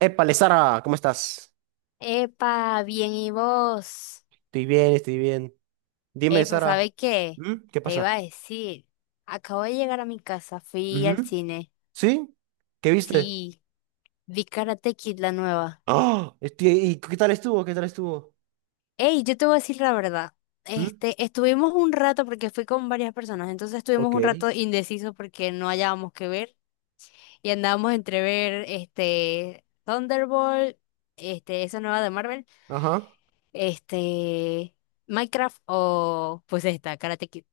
Épale, Sara, ¿cómo estás? Epa, bien, ¿y vos? Estoy bien, estoy bien. Dime, Epa, Sara. ¿sabes qué? ¿Mm? ¿Qué Te iba pasa? a decir, acabo de llegar a mi casa, fui al Ujú. cine. ¿Sí? ¿Qué viste? Sí, vi Karate Kid la nueva. ¡Ah! Estoy, ¿y qué tal estuvo? ¿Qué tal estuvo? Ey, yo te voy a decir la verdad. ¿Mm? Estuvimos un rato porque fui con varias personas, entonces estuvimos un Ok. rato indecisos porque no hallábamos qué ver y andábamos entre ver este Thunderbolt, esa nueva de Marvel, Ajá. este Minecraft o pues esta Karate Kid.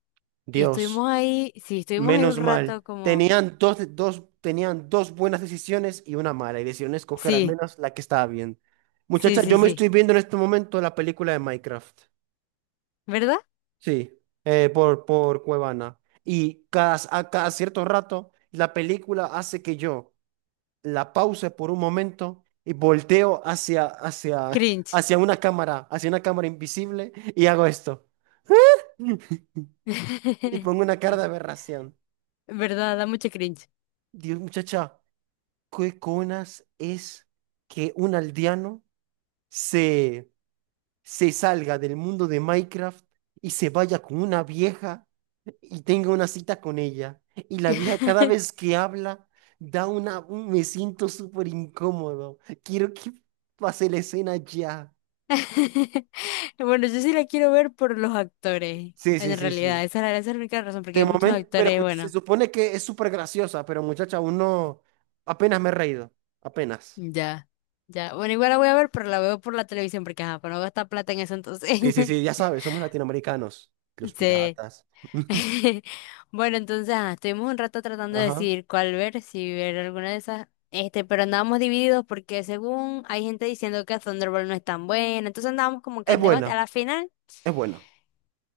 Y Dios, estuvimos ahí, sí, estuvimos ahí un menos mal. rato como, Tenían dos, tenían dos buenas decisiones y una mala, y decidieron escoger al sí, menos la que estaba bien. sí, Muchacha, sí, yo me sí, estoy viendo en este momento la película de Minecraft. ¿verdad? Sí, por Cuevana. Y cada, a cada cierto rato, la película hace que yo la pausa por un momento y volteo hacia, Cringe. Hacia una cámara invisible y hago esto. Y pongo una cara de aberración. ¿Verdad? Da mucho cringe. Dios, muchacha, ¿qué conas es que un aldeano se, se salga del mundo de Minecraft y se vaya con una vieja y tenga una cita con ella? Y la vieja cada vez que habla da una... un- Me siento súper incómodo. Quiero que pase la escena ya. Bueno, yo sí la quiero ver por los actores, Sí, sí, en sí, realidad, sí. esa, esa es la única razón, porque De hay muchos momento, pero actores, escuch- se bueno, supone que es súper graciosa, pero muchacha, aún no, apenas me he reído, apenas. ya, ya, bueno, igual la voy a ver, pero la veo por la televisión, porque ajá, para no gastar plata en eso entonces, Sí, sí, sí, ya sabes, somos latinoamericanos, los sí, piratas. Bueno, entonces ajá, estuvimos un rato tratando de Ajá. decidir cuál ver, si ver alguna de esas, pero andábamos divididos porque según hay gente diciendo que Thunderbolt no es tan buena, entonces andábamos como que Es en debate. A buena, la final, es buena.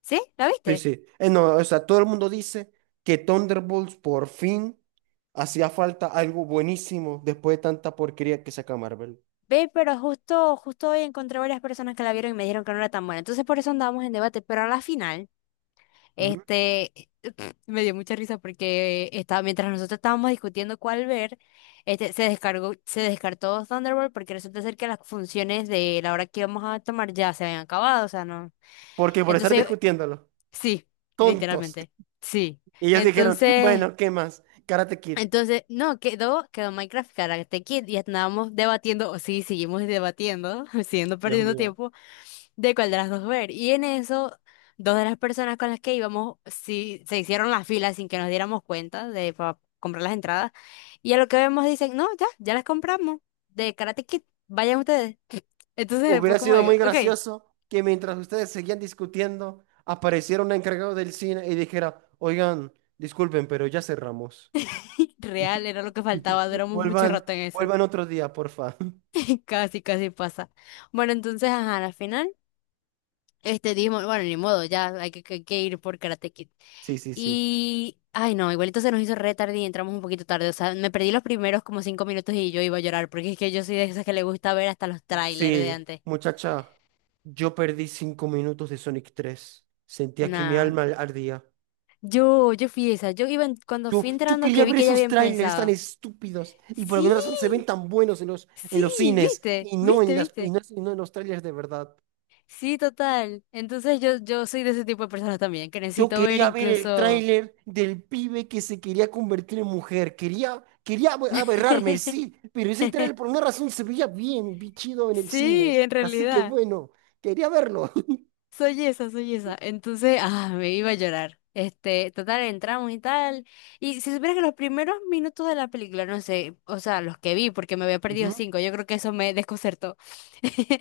¿sí? ¿La Sí, viste? sí. No, o sea, todo el mundo dice que Thunderbolts por fin hacía falta algo buenísimo después de tanta porquería que saca Marvel. Ve, pero justo, justo hoy encontré varias personas que la vieron y me dijeron que no era tan buena. Entonces por eso andábamos en debate, pero a la final, Ujú. este, me dio mucha risa porque estaba, mientras nosotros estábamos discutiendo cuál ver, se descartó Thunderbolt porque resulta ser que las funciones de la hora que íbamos a tomar ya se habían acabado, o sea, no. Porque por estar Entonces, discutiéndolo, sí, tontos. literalmente, sí. Y ellos dijeron, Entonces, bueno, ¿qué más? Karate Kid. entonces, no, quedó Minecraft Karate Kid y estábamos debatiendo, o sí, seguimos debatiendo, siguiendo Dios perdiendo mío. tiempo de cuál de las dos ver. Y en eso, dos de las personas con las que íbamos, sí, se hicieron la fila sin que nos diéramos cuenta de para comprar las entradas. Y a lo que vemos dicen, no, ya, ya las compramos. De Karate Kid, vayan ustedes. Entonces fue Hubiera como, sido digo, muy ok, gracioso que mientras ustedes seguían discutiendo, apareciera un encargado del cine y dijera, oigan, disculpen, pero ya cerramos. real, era lo que faltaba, duramos mucho Vuelvan, rato en eso. vuelvan otro día, porfa. Casi, casi pasa. Bueno, entonces, ajá, al final. Dijimos, bueno, ni modo, ya hay que ir por Karate Kid. Sí, sí, sí. Y, ay no, igualito se nos hizo re tarde y entramos un poquito tarde. O sea, me perdí los primeros como 5 minutos y yo iba a llorar, porque es que yo soy de esas que le gusta ver hasta los trailers de Sí, antes. muchacha, yo perdí 5 minutos de Sonic 3. Sentía que mi Nah. alma ardía. Yo fui esa. Yo iba, cuando Yo, fui yo entrando quería que vi ver que ya esos había trailers tan empezado. estúpidos y por Sí, alguna razón se ven tan buenos en sí, los cines viste, y no en viste, las, viste. Y no en los trailers de verdad. Sí, total. Entonces yo soy de ese tipo de personas también, que Yo necesito ver quería ver el incluso... tráiler del pibe que se quería convertir en mujer. Quería, quería abe- aberrarme, sí, pero ese tráiler por una razón se veía bien, bien chido en el cine. Sí, en Así que realidad. bueno, quería verlo. Soy esa, soy esa. Entonces, ah, me iba a llorar. Total, entramos y tal. Y si supieras que los primeros minutos de la película, no sé, o sea, los que vi, porque me había perdido Ujú. 5, yo creo que eso me desconcertó.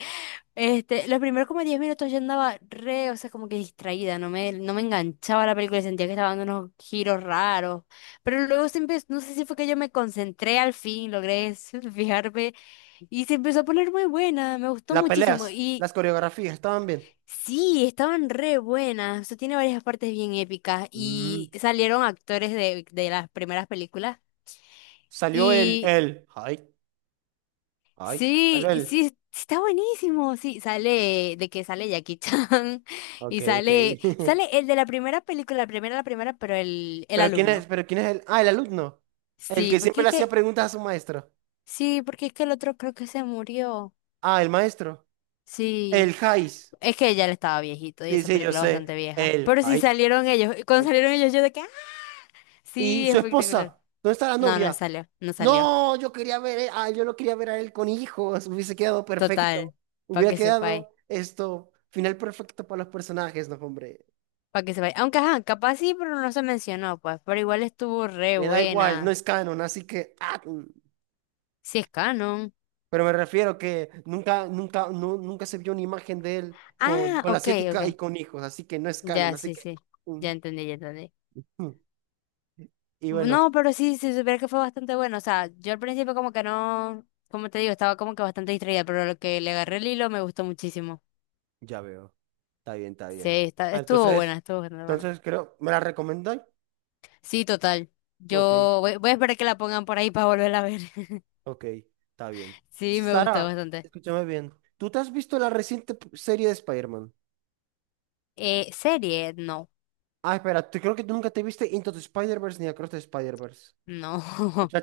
Los primeros como 10 minutos yo andaba re, o sea, como que distraída, no me enganchaba la película, sentía que estaba dando unos giros raros. Pero luego se empezó, no sé si fue que yo me concentré al fin, logré fijarme, y se empezó a poner muy buena, me gustó Las muchísimo. peleas, Y las coreografías, estaban bien. sí, estaban re buenas. O sea, tiene varias partes bien épicas. Mm. Y salieron actores de las primeras películas. Salió Y ay, ay, salió sí, sí, el, sí está buenísimo. Sí, sale de que sale Jackie Chan. ok, Y ok. sale, sale el de la primera película, la primera, pero el alumno. pero quién es el, ah, el alumno, el Sí, que siempre porque le es hacía que, preguntas a su maestro. sí, porque es que el otro creo que se murió. Ah, el maestro, Sí, el Jais. es que ya le estaba viejito y Sí, esa sí, yo película es sé, bastante vieja. el, Pero sí ay. salieron ellos. Y cuando salieron ellos, yo de que, ¡ah! ¿Y Sí, su espectacular. esposa? ¿Dónde está la No, no novia? salió, no salió. No, yo quería ver, ah, yo lo quería ver a él con hijos, hubiese quedado perfecto. Total, para Hubiera que sepáis, quedado esto, final perfecto para los personajes, no, hombre. para que sepáis. Aunque, ajá, capaz sí, pero no se mencionó, pues. Pero igual estuvo re Me da igual, no buena. es canon, así que, ah, mm. Si es canon. Pero me refiero que nunca, nunca se vio una imagen de él Ah, con la ok, ok. asiática y con hijos, así que no es canon, Ya, así sí, que, sí. mm, Ya entendí, ya entendí. mm. Y bueno, No, pero sí, sí, supiera que fue bastante bueno. O sea, yo al principio como que no, como te digo, estaba como que bastante distraída, pero lo que le agarré el hilo me gustó muchísimo. ya veo. Está bien, está Sí, bien. Ah, estuvo entonces, buena, estuvo bastante buena. entonces creo, ¿me la recomendáis? Sí, total. Ok. Yo voy, voy a esperar que la pongan por ahí para volverla a ver. Ok, está bien. Sí, me gustó Sara, bastante. escúchame bien. ¿Tú te has visto la reciente p- serie de Spider-Man? Serie, no, Ah, espera, tú- creo que tú nunca te viste Into the Spider-Verse ni Across the Spider-Verse. no,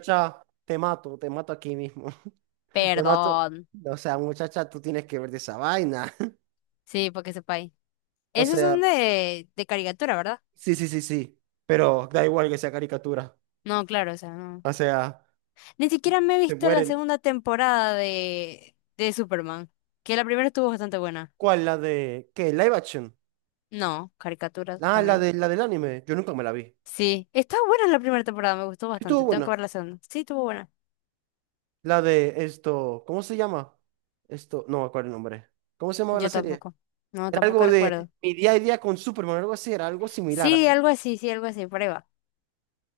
te mato aquí mismo. Te mato. perdón. O sea, muchacha, tú tienes que ver de esa vaina. Sí, porque sepa ahí. O Esos sea, son de caricatura, ¿verdad? sí, sí, sí, sí. Pero da igual que sea caricatura. No, claro, o sea, no. O sea, Ni siquiera me he se visto la mueren. segunda temporada de Superman, que la primera estuvo bastante buena. ¿Cuál? ¿La de qué? ¿Live action? No, caricaturas Ah, la también. de la del anime. Yo nunca me la vi. Sí, estaba buena la primera temporada, me gustó Estuvo bastante. Tengo que buena. ver la segunda. Sí, estuvo buena. La de esto, ¿cómo se llama? Esto, no me acuerdo el nombre. ¿Cómo se llamaba la Yo serie? tampoco. No, Era tampoco algo de recuerdo. mi día a día con Superman, algo así, era algo similar. Sí, algo así, prueba.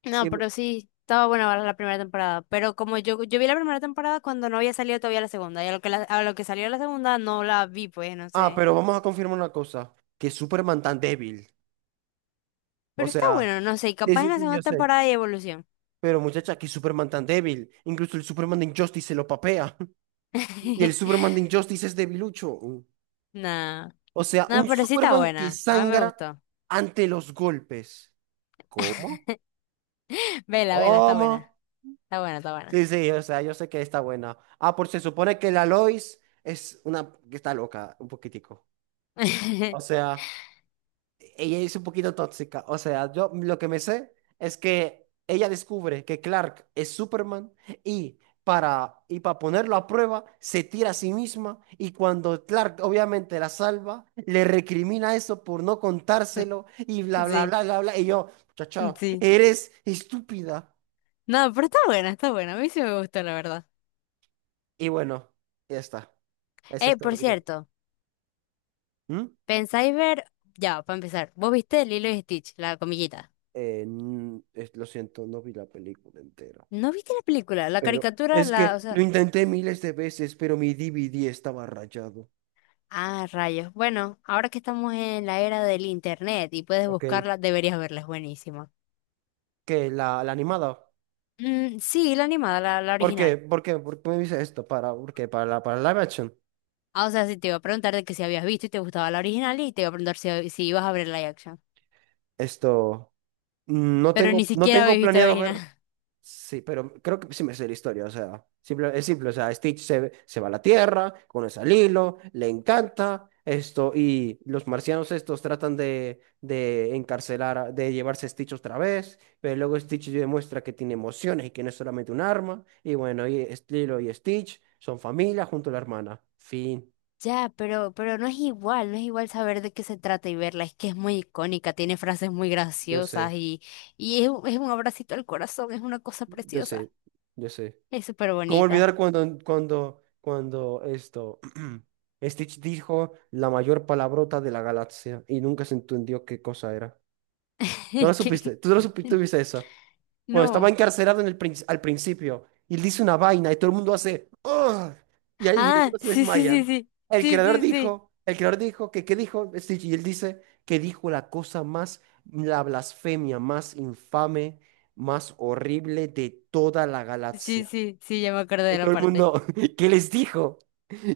No, Y- pero sí, estaba buena ver la primera temporada. Pero como yo vi la primera temporada cuando no había salido todavía la segunda. Y a lo que, a lo que salió la segunda no la vi, pues, no ah, sé. pero vamos a confirmar una cosa, que Superman tan débil. O Pero está sea, bueno, no sé. Y sí, capaz en sí, la sí, segunda yo sé. temporada hay evolución. Pero muchacha, que Superman tan débil. Incluso el Superman de Injustice se lo papea. Y el Superman de Injustice es debilucho. No, O sea, no, un pero sí está Superman que buena. A mí me sangra gustó. ante los golpes. ¿Cómo? Vela, vela, está ¿Cómo? buena. Está buena, está buena. Sí, sí, o sea, yo sé que está buena. Ah, por se supone que la Lois es una que está loca, un poquitico. O sea, ella es un poquito tóxica. O sea, yo lo que me sé es que ella descubre que Clark es Superman y y para ponerlo a prueba se tira a sí misma y cuando Clark obviamente la salva, le recrimina eso por no contárselo y bla, bla, Sí, bla, bla, bla. Y yo, chao, chao, sí. eres estúpida. No, pero está buena, está buena. A mí sí me gustó, la verdad. Y bueno, ya está. Eso es todo Por lo que tengo. cierto, ¿Mm? ¿pensáis ver? Ya, para empezar. ¿Vos viste Lilo y Stitch, la comillita? N- es- lo siento, no vi la película entera. ¿No viste la película? La Pero caricatura, es la, o que lo sea, intenté miles de veces, pero mi DVD estaba rayado. ah, rayos. Bueno, ahora que estamos en la era del internet y puedes Ok, buscarla, deberías verla, es buenísima. que la animada. Mm, sí, la animada, la ¿Por qué? original. ¿Por qué? ¿Por qué me dice esto? ¿Para, porque ¿Para la, para live action? Ah, o sea, sí te iba a preguntar de que si habías visto y te gustaba la original y te iba a preguntar si, si ibas a ver la action. Esto, mm, no Pero tengo, ni no siquiera tengo habéis visto la planeado original. ver. Sí, pero creo que sí me sé la historia, o sea, simple- es simple, o sea, Stitch se va a la Tierra, conoce al hilo, le encanta esto, y los marcianos estos tratan de encarcelar, a- de llevarse a Stitch otra vez, pero luego Stitch demuestra que tiene emociones y que no es solamente un arma, y bueno, y es- Lilo y Stitch son familia junto a la hermana. Fin. Ya, pero no es igual, no es igual saber de qué se trata y verla. Es que es muy icónica, tiene frases muy Yo graciosas sé, y es, es un abracito al corazón, es una cosa yo preciosa. sé, yo sé. Es súper ¿Cómo bonita. olvidar cuando, esto, Stitch dijo la mayor palabrota de la galaxia y nunca se entendió qué cosa era? ¿No lo Es que- supiste? ¿Tú no lo supiste, tuviste eso? Cuando estaba No. encarcelado en el prin- al principio y él dice una vaina y todo el mundo hace "Ugh", y ahí y Ah, algunos se sí, sí, sí, desmayan. sí. Sí, sí, sí. El creador dijo que qué dijo Stitch y él dice que dijo la cosa más, la blasfemia más infame, más horrible de toda la Sí, galaxia. sí, sí, ya me acuerdo de Y la todo el parte. mundo, ¿qué les dijo?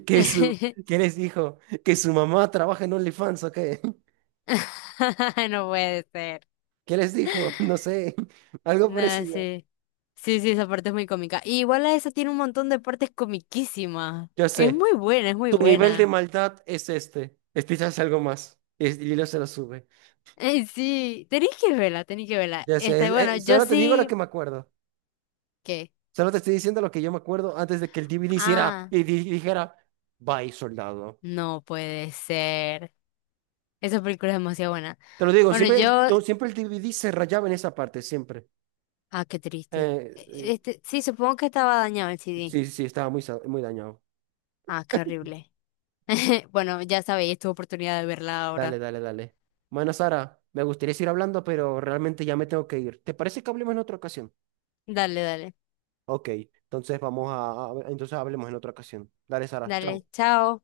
¿Qué su, qué les dijo? ¿Que su mamá trabaja en OnlyFans o qué? No puede ser. ¿Qué les dijo? No sé, algo No, parecido. sí. Sí, sí, esa parte es muy cómica. Y igual a esa tiene un montón de partes comiquísimas. Yo Es sé, muy buena, es muy tu nivel de buena. maldad es este. Escuchas algo más. Y es- y Lilo se lo sube. Sí, tenéis que verla, tenéis que verla. Ya sé, Este, es- bueno, yo solo te digo lo que sí. me acuerdo. ¿Qué? Solo te estoy diciendo lo que yo me acuerdo antes de que el DVD hiciera Ah, y di- dijera, bye, soldado. no puede ser. Esa película es demasiado buena. Te lo digo, Bueno, siempre el, yo. to- siempre el DVD se rayaba en esa parte, siempre. Ah, qué triste. Eh, eh, Este, sí, supongo que estaba dañado el CD. sí, sí, estaba muy, sa- muy dañado. Ah, qué horrible. Bueno, ya sabéis, tu oportunidad de verla Dale, ahora. dale, dale. Bueno, Sara, me gustaría seguir hablando, pero realmente ya me tengo que ir. ¿Te parece que hablemos en otra ocasión? Dale, dale. Ok, entonces vamos a- entonces hablemos en otra ocasión. Dale, Sara, Dale, chao. chao.